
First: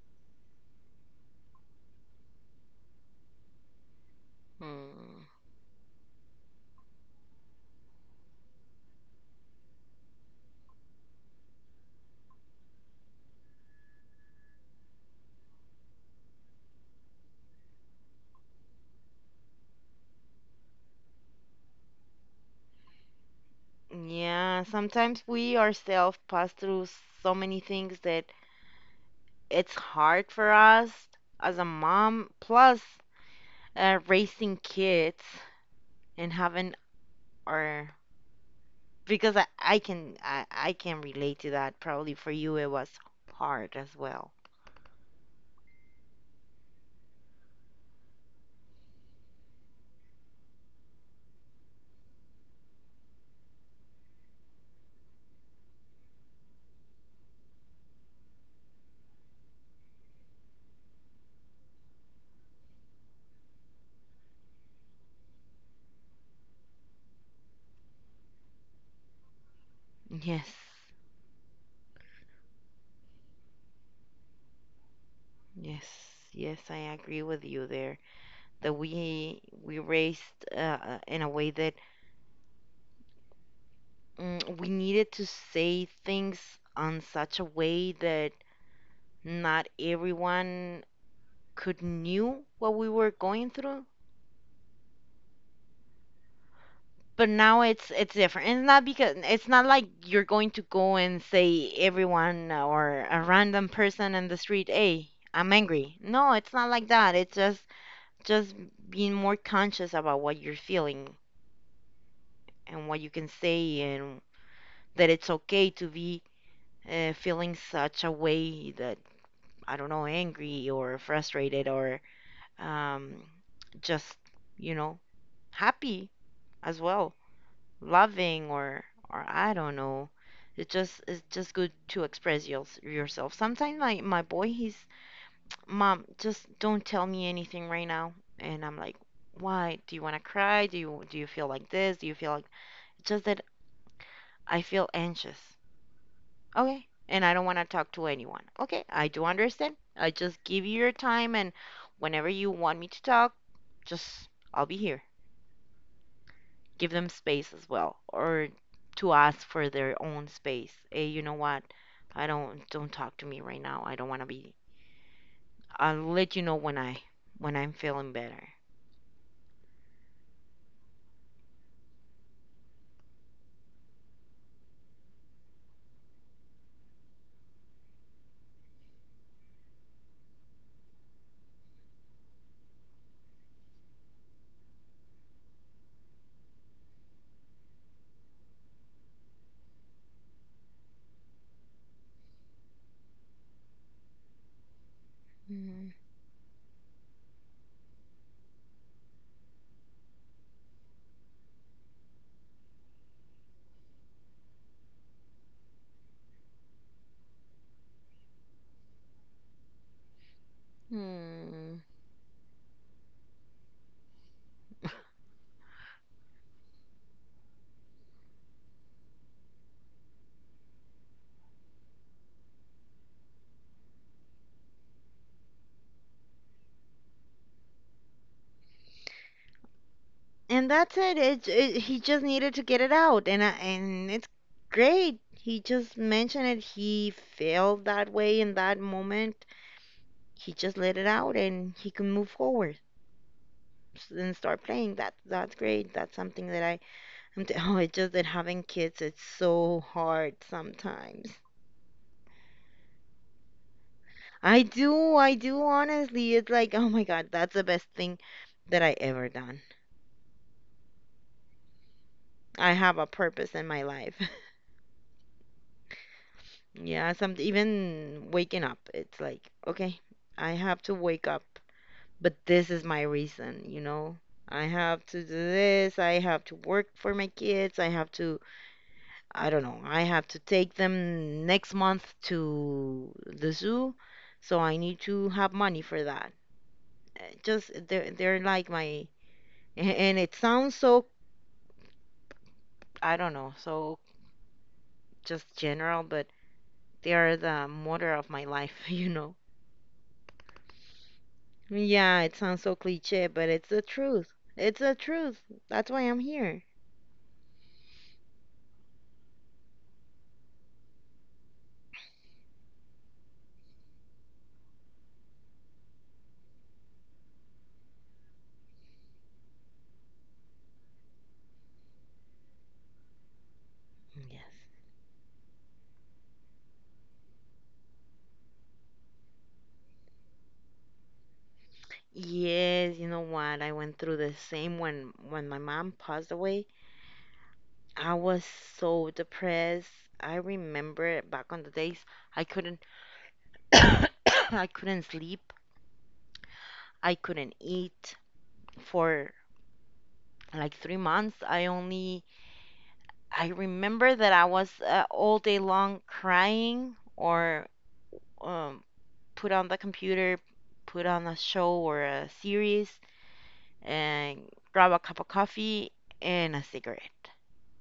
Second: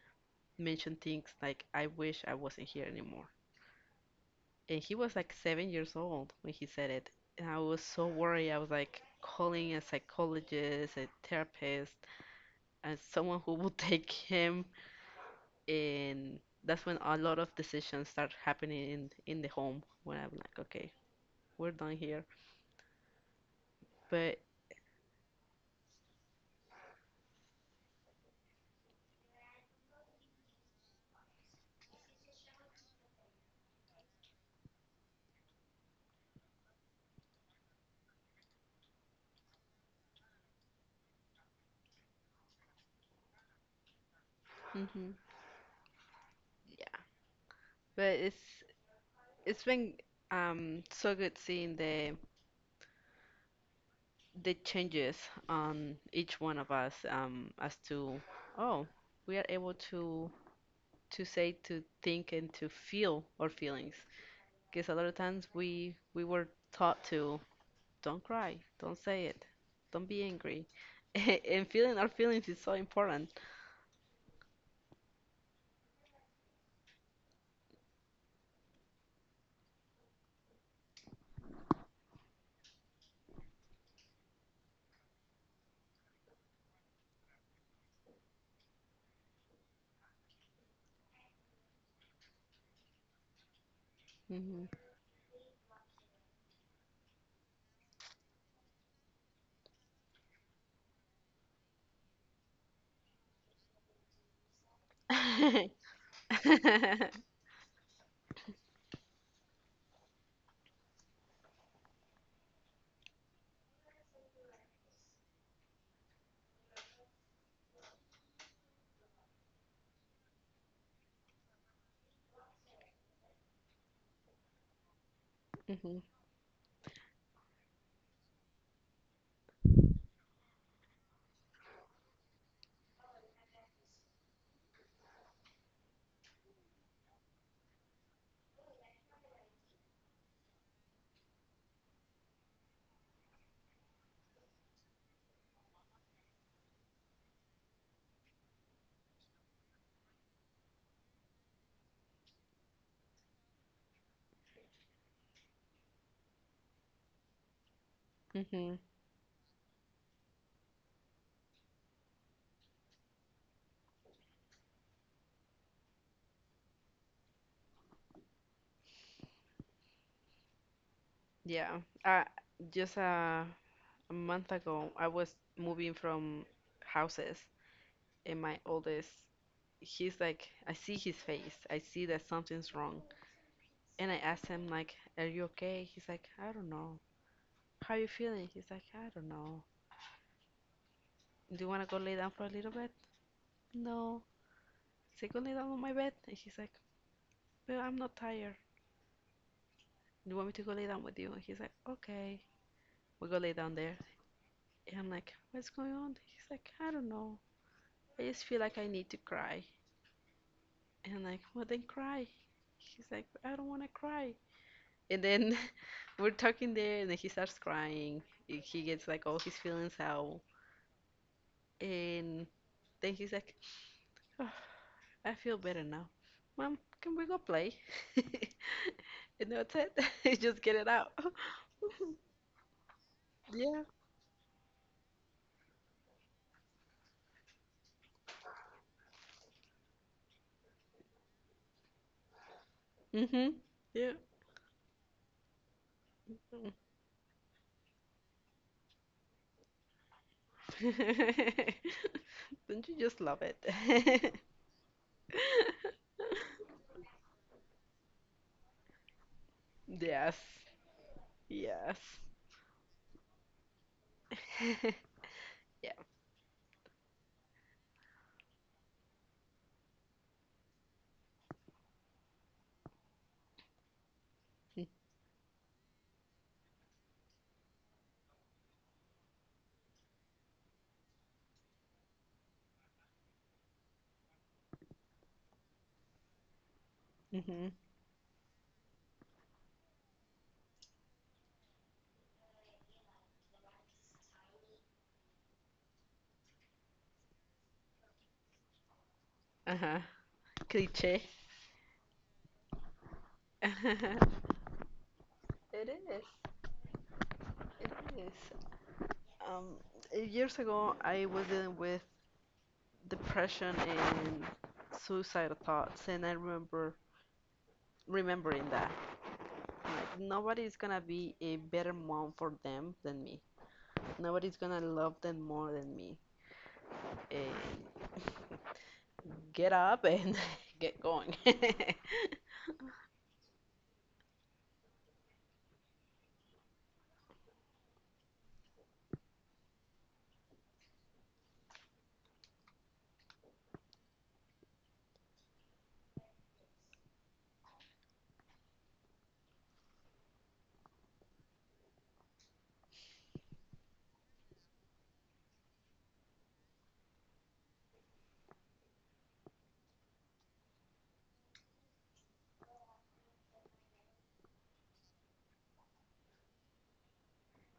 Speaker 2: mentioned things like, I wish I wasn't here anymore. And he was
Speaker 1: Hmm.
Speaker 2: like 7 years old when he said it. And I was so worried. I was like calling a psychologist, a therapist, and someone who would *laughs* take him. And that's when a lot of decisions start happening in the home, when I'm like, okay, we're done here. But,
Speaker 1: Yeah, sometimes we ourselves pass through so many things that it's hard for us as a mom, plus raising kids and having our because I can relate to that. Probably for you it was hard as well.
Speaker 2: hmm yeah. But it's been so good seeing the changes on each one of us, as to oh we are able to say, to think, and to feel our feelings, because a lot of times we were taught to don't cry, don't say it, don't be
Speaker 1: Yes,
Speaker 2: angry *laughs* and feeling our feelings is so important.
Speaker 1: yes, yes. I agree with you there. That we raised in a way that we needed to say things on such a way that not everyone could knew what we were going through,
Speaker 2: hmm
Speaker 1: but now it's different. It's not because it's not like you're going to go and say everyone or a random person in the street, "Hey, I'm
Speaker 2: *laughs*
Speaker 1: angry." No, it's not like that. It's just being more conscious about what you're feeling and what you can say and that it's okay to be feeling such a way that I don't know, angry or frustrated or um, just, you know,
Speaker 2: hmm
Speaker 1: happy as well. Loving or I don't know. It's just good to express yourself. Sometimes my boy he's mom just don't tell me anything right now, and I'm like, why? Do you want to cry? Do you feel like this? Do you feel like just that I feel anxious. Okay. And I don't want to talk to anyone. Okay, I do understand. I just give you your time and whenever you want me to talk, just I'll be here. Give them space as well or
Speaker 2: hmm
Speaker 1: to ask for their own space. Hey, you know what, I don't talk to me right now, I don't want to be, I'll let you know when I'm feeling better.
Speaker 2: yeah. uh, just a month ago I was moving from houses and my oldest, he's like, I see his face. I see that something's wrong. And I asked him like, "Are you okay?" He's like, "I don't know." "How you feeling?" He's like, "I don't know." "Do you want to go lay down for a little bit?" "No." "Say go lay down on
Speaker 1: Mhm.
Speaker 2: my bed." And he's like, "But I'm not tired. Do you want me to go lay down with you?" And he's like, "Okay." We go lay down there. And I'm like, "What's going on?" He's like, "I don't know. I just feel like I need to cry." And I'm like, "Well
Speaker 1: Hmm.
Speaker 2: then cry." He's like, "I don't want to cry." And then *laughs* we're talking there, and then he starts crying. He gets like all his feelings out. And then he's like, oh, I feel better now. Mom, can we go play? *laughs* And that's it. *laughs* You just
Speaker 1: And
Speaker 2: get it
Speaker 1: that's
Speaker 2: out.
Speaker 1: it.
Speaker 2: *laughs*
Speaker 1: He just needed to get it out and I,
Speaker 2: Yeah.
Speaker 1: and it's great he just mentioned it, he felt that way in that moment, he just let it out and he can move forward
Speaker 2: Mm-hmm. Yeah.
Speaker 1: and start playing. That that's great. That's something that
Speaker 2: Mm.
Speaker 1: *laughs* oh, it's just that having kids it's so hard sometimes.
Speaker 2: *laughs* Don't you just love it? *laughs*
Speaker 1: I do honestly. It's like, oh my God, that's the best thing that I ever done.
Speaker 2: Yes. Yes.
Speaker 1: I have a purpose in my life. *laughs*
Speaker 2: *laughs* Yeah.
Speaker 1: Yeah, some even waking up, it's like, okay, I have to wake up, but this is my reason, you know? I have to do this, I have to work for my kids, I have to I don't know. I have to take them next month to the zoo, so I need to have money for that.
Speaker 2: Mm-hmm.
Speaker 1: Just they're like my and it sounds so I don't know, so just general, but they are the motor of my life, *laughs* you know.
Speaker 2: Uh-huh. Cliché.
Speaker 1: Yeah, it sounds so cliche, but it's the truth.
Speaker 2: *laughs*
Speaker 1: It's the truth. That's
Speaker 2: It
Speaker 1: why I'm
Speaker 2: is.
Speaker 1: here.
Speaker 2: It is. Um, Years ago, I was dealing with depression and suicidal thoughts, and I remember remembering that. Like, nobody's gonna be a better mom for them than me.
Speaker 1: Yes.
Speaker 2: Nobody's gonna love them more than me. And *laughs* get up and *laughs* get going. *laughs*
Speaker 1: Yes, you know what? I went through the same when my mom passed away. I was so depressed. I remember back on the days I couldn't *coughs* I couldn't sleep. I couldn't eat for like 3 months. I remember that I was all day long crying or um put on the computer, put on a show or a series and grab a cup of coffee and a cigarette.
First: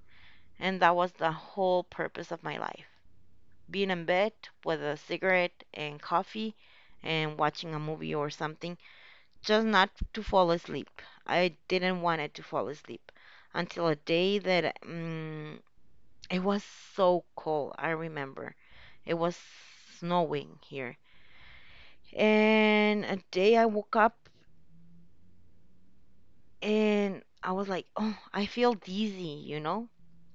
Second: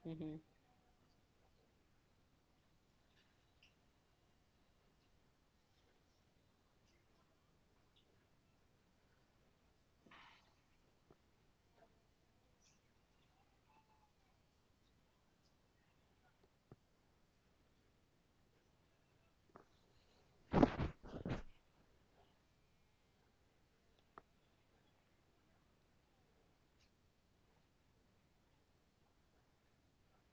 Speaker 2: hmm
Speaker 1: And that was the whole purpose of my life. Being in bed with a cigarette and coffee and watching a movie or something, just not to fall asleep. I didn't want it to fall asleep until a day that it was so cold. I remember it was snowing here, and a day I woke up and I was like, oh, I feel dizzy, you know?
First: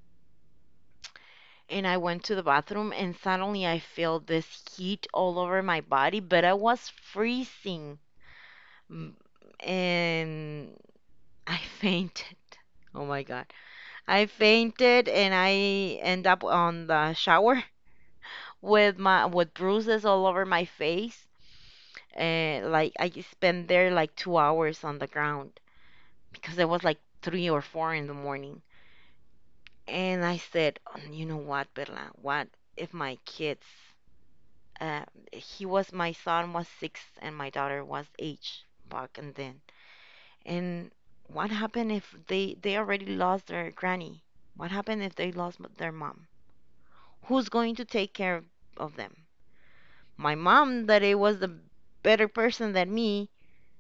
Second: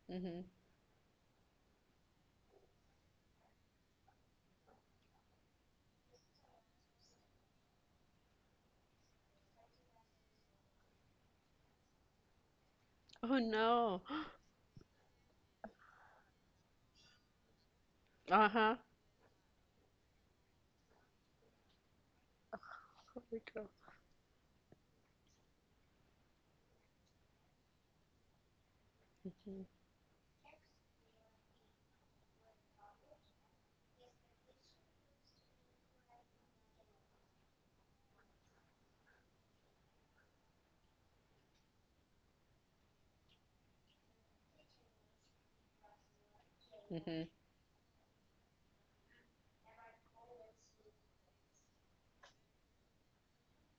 Speaker 2: hmm
Speaker 1: And I went to the bathroom and suddenly I felt this heat all over my body, but I was freezing. Mm, and I *laughs* fainted. Oh my
Speaker 2: Oh
Speaker 1: God.
Speaker 2: no.
Speaker 1: I
Speaker 2: *gasps*
Speaker 1: fainted and I end up on the shower
Speaker 2: Uh-huh.
Speaker 1: with my with bruises all over my face. And like I just spent there like 2 hours on the ground because it was like three or four in the morning.
Speaker 2: hmm
Speaker 1: And I said, "Oh, you know what, Berla? What if my kids? Uh, he was my son was six and my daughter was eight back and then. And what happened if they already lost their granny? What happened if they lost their mom?
Speaker 2: hmm
Speaker 1: Who's going to take care of them? My mom, that it was the better person than me,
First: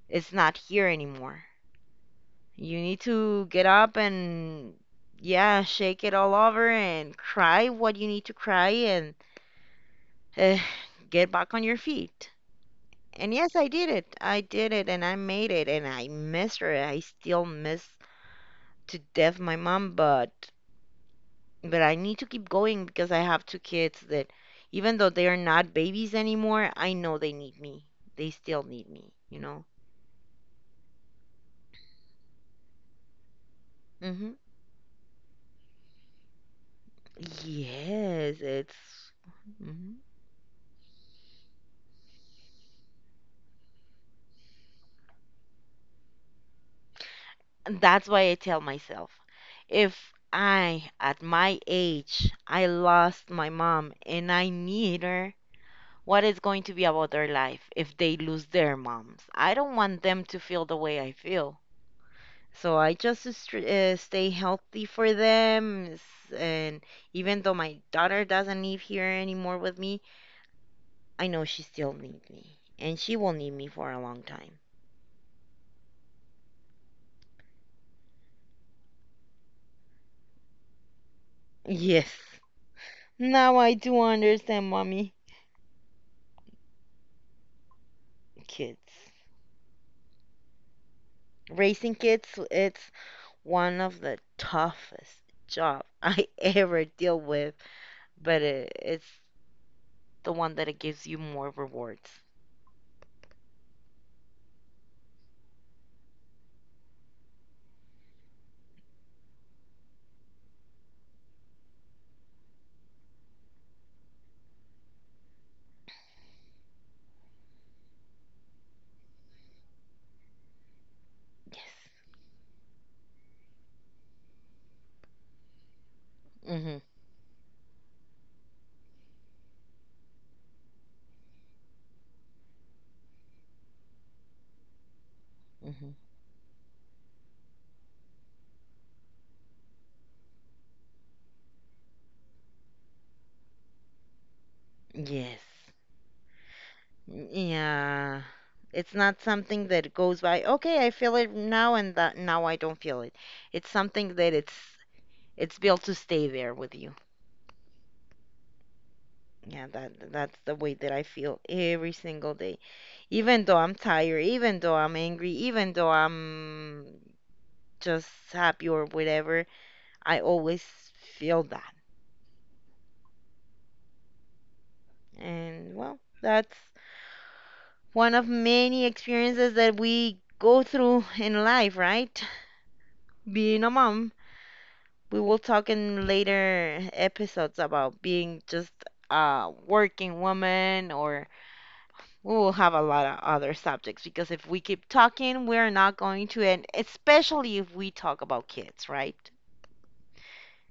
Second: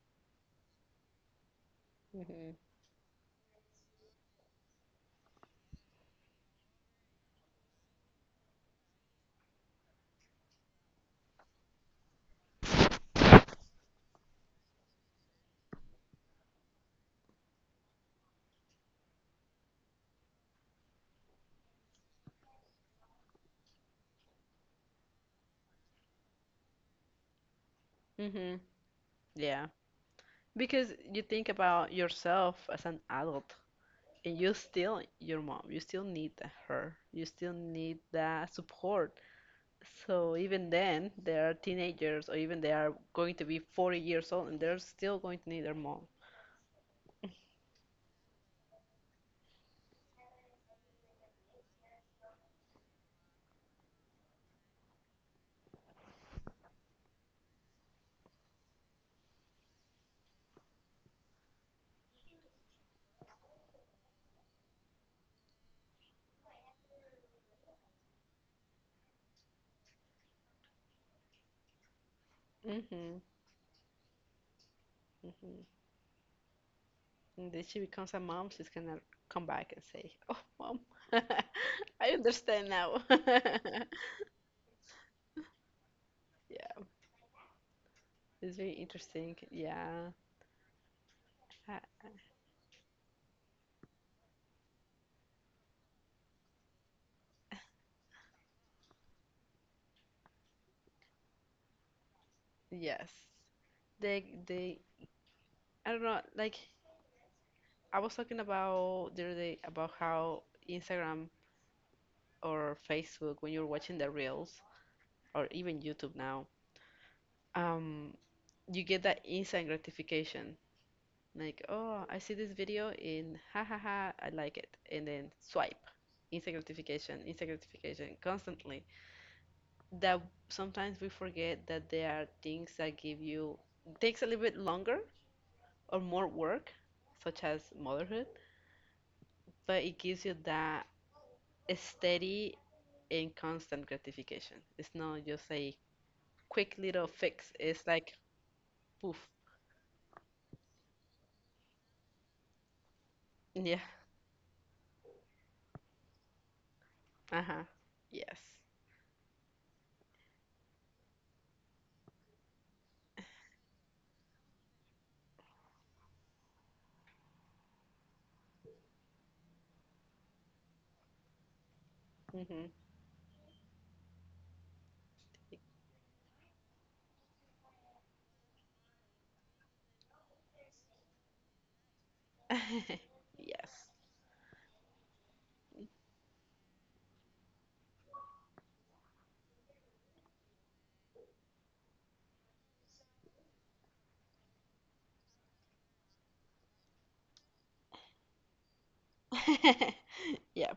Speaker 1: is not here anymore.
Speaker 2: hmm
Speaker 1: You need to get up and yeah, shake it all over and cry what you need to cry and eh, get back on your feet. And yes, I did it. I did it and I made it and I miss her. I still miss to death my mom, but I need to keep going because I have two kids that, even though they are not babies anymore, I know they need me. They
Speaker 2: hmm
Speaker 1: still need me, you
Speaker 2: Yeah.
Speaker 1: know?
Speaker 2: Because you think about yourself as an adult
Speaker 1: Hmm
Speaker 2: and you still your mom, you still need her, you still need
Speaker 1: Yes,
Speaker 2: that support,
Speaker 1: it's. Hmm
Speaker 2: so even then they are teenagers or even they are going to be 40 years old and they're still going to need their mom.
Speaker 1: That's why I tell myself if I, at my age, I lost my mom and I need her, what is going to be about their life if they lose their moms? I don't want them to feel the way I feel. So I just stay healthy for them. And even though my daughter doesn't live here anymore with me, I know she still needs me. And
Speaker 2: Mm-hmm,
Speaker 1: she will need me for a long time.
Speaker 2: mm-hmm. And then she becomes a mom, she's gonna come back and say, oh mom, *laughs* I
Speaker 1: Yes.
Speaker 2: understand now.
Speaker 1: Now I
Speaker 2: *laughs*
Speaker 1: do understand, mommy.
Speaker 2: Yeah, it's very
Speaker 1: Kids.
Speaker 2: interesting, yeah. I-
Speaker 1: Raising kids, it's one of the toughest job *laughs* I ever deal with, but it's the one that it gives you more rewards.
Speaker 2: yes, they I don't know, like I was talking about the other day about how Instagram or Facebook, when you're watching the reels or even YouTube now, um, you get that instant gratification. Like,
Speaker 1: Yes.
Speaker 2: oh, I see this video and ha ha ha, I like it. And then swipe.
Speaker 1: Mm-hmm.
Speaker 2: Instant gratification, constantly. That sometimes we forget that there are things that give you, takes a little bit longer
Speaker 1: Mm-hmm.
Speaker 2: or more work, such as motherhood, but it gives you that steady and constant gratification. It's not
Speaker 1: Yes.
Speaker 2: just a quick little fix. It's like
Speaker 1: Yeah. It's
Speaker 2: poof.
Speaker 1: not something that goes by, okay, I feel it now and that now I don't feel it. It's
Speaker 2: Yeah.
Speaker 1: something that it's built to stay there with you.
Speaker 2: Uh-huh. Yes.
Speaker 1: Yeah, that that's the way that I feel every single day. Even though I'm tired, even though I'm angry, even though I'm just happy or whatever, I always feel that.
Speaker 2: Mm-hmm.
Speaker 1: And well, that's one of many experiences that we go through in life, right?
Speaker 2: *laughs*
Speaker 1: *laughs* Being
Speaker 2: Yes.
Speaker 1: a mom. We will talk in later episodes about being just a working woman, or we will have a lot of other subjects because if we keep talking, we're not going to end, especially if we talk about kids, right?
Speaker 2: *laughs* Yeah.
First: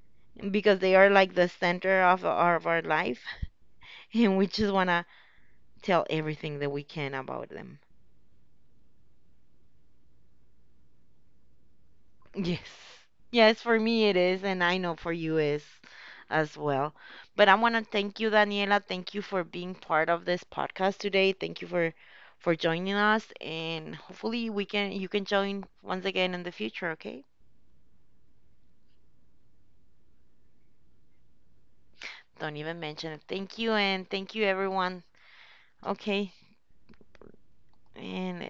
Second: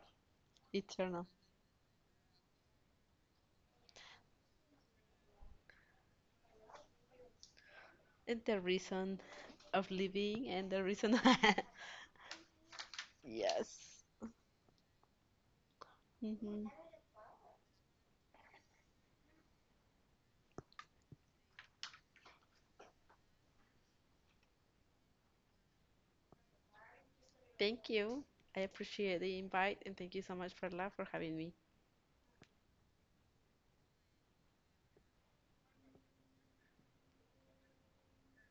Speaker 1: Because they are
Speaker 2: Eternal.
Speaker 1: like the center of our life, *laughs* and we just want to tell everything that we can about them.
Speaker 2: And the reason of living and the reason. *laughs*
Speaker 1: Yes. Yes, for
Speaker 2: Yes.
Speaker 1: me it is, and I know for you is as
Speaker 2: Mm-hmm.
Speaker 1: well. But I want to thank you, Daniela. Thank you for being part of this podcast today. Thank you for joining us, and hopefully we can you can join once again in the future, okay?
Speaker 2: Thank you. I appreciate the invite and thank you so much for love for having me.
Speaker 1: Don't even mention it. Thank you, and thank you everyone. Okay. And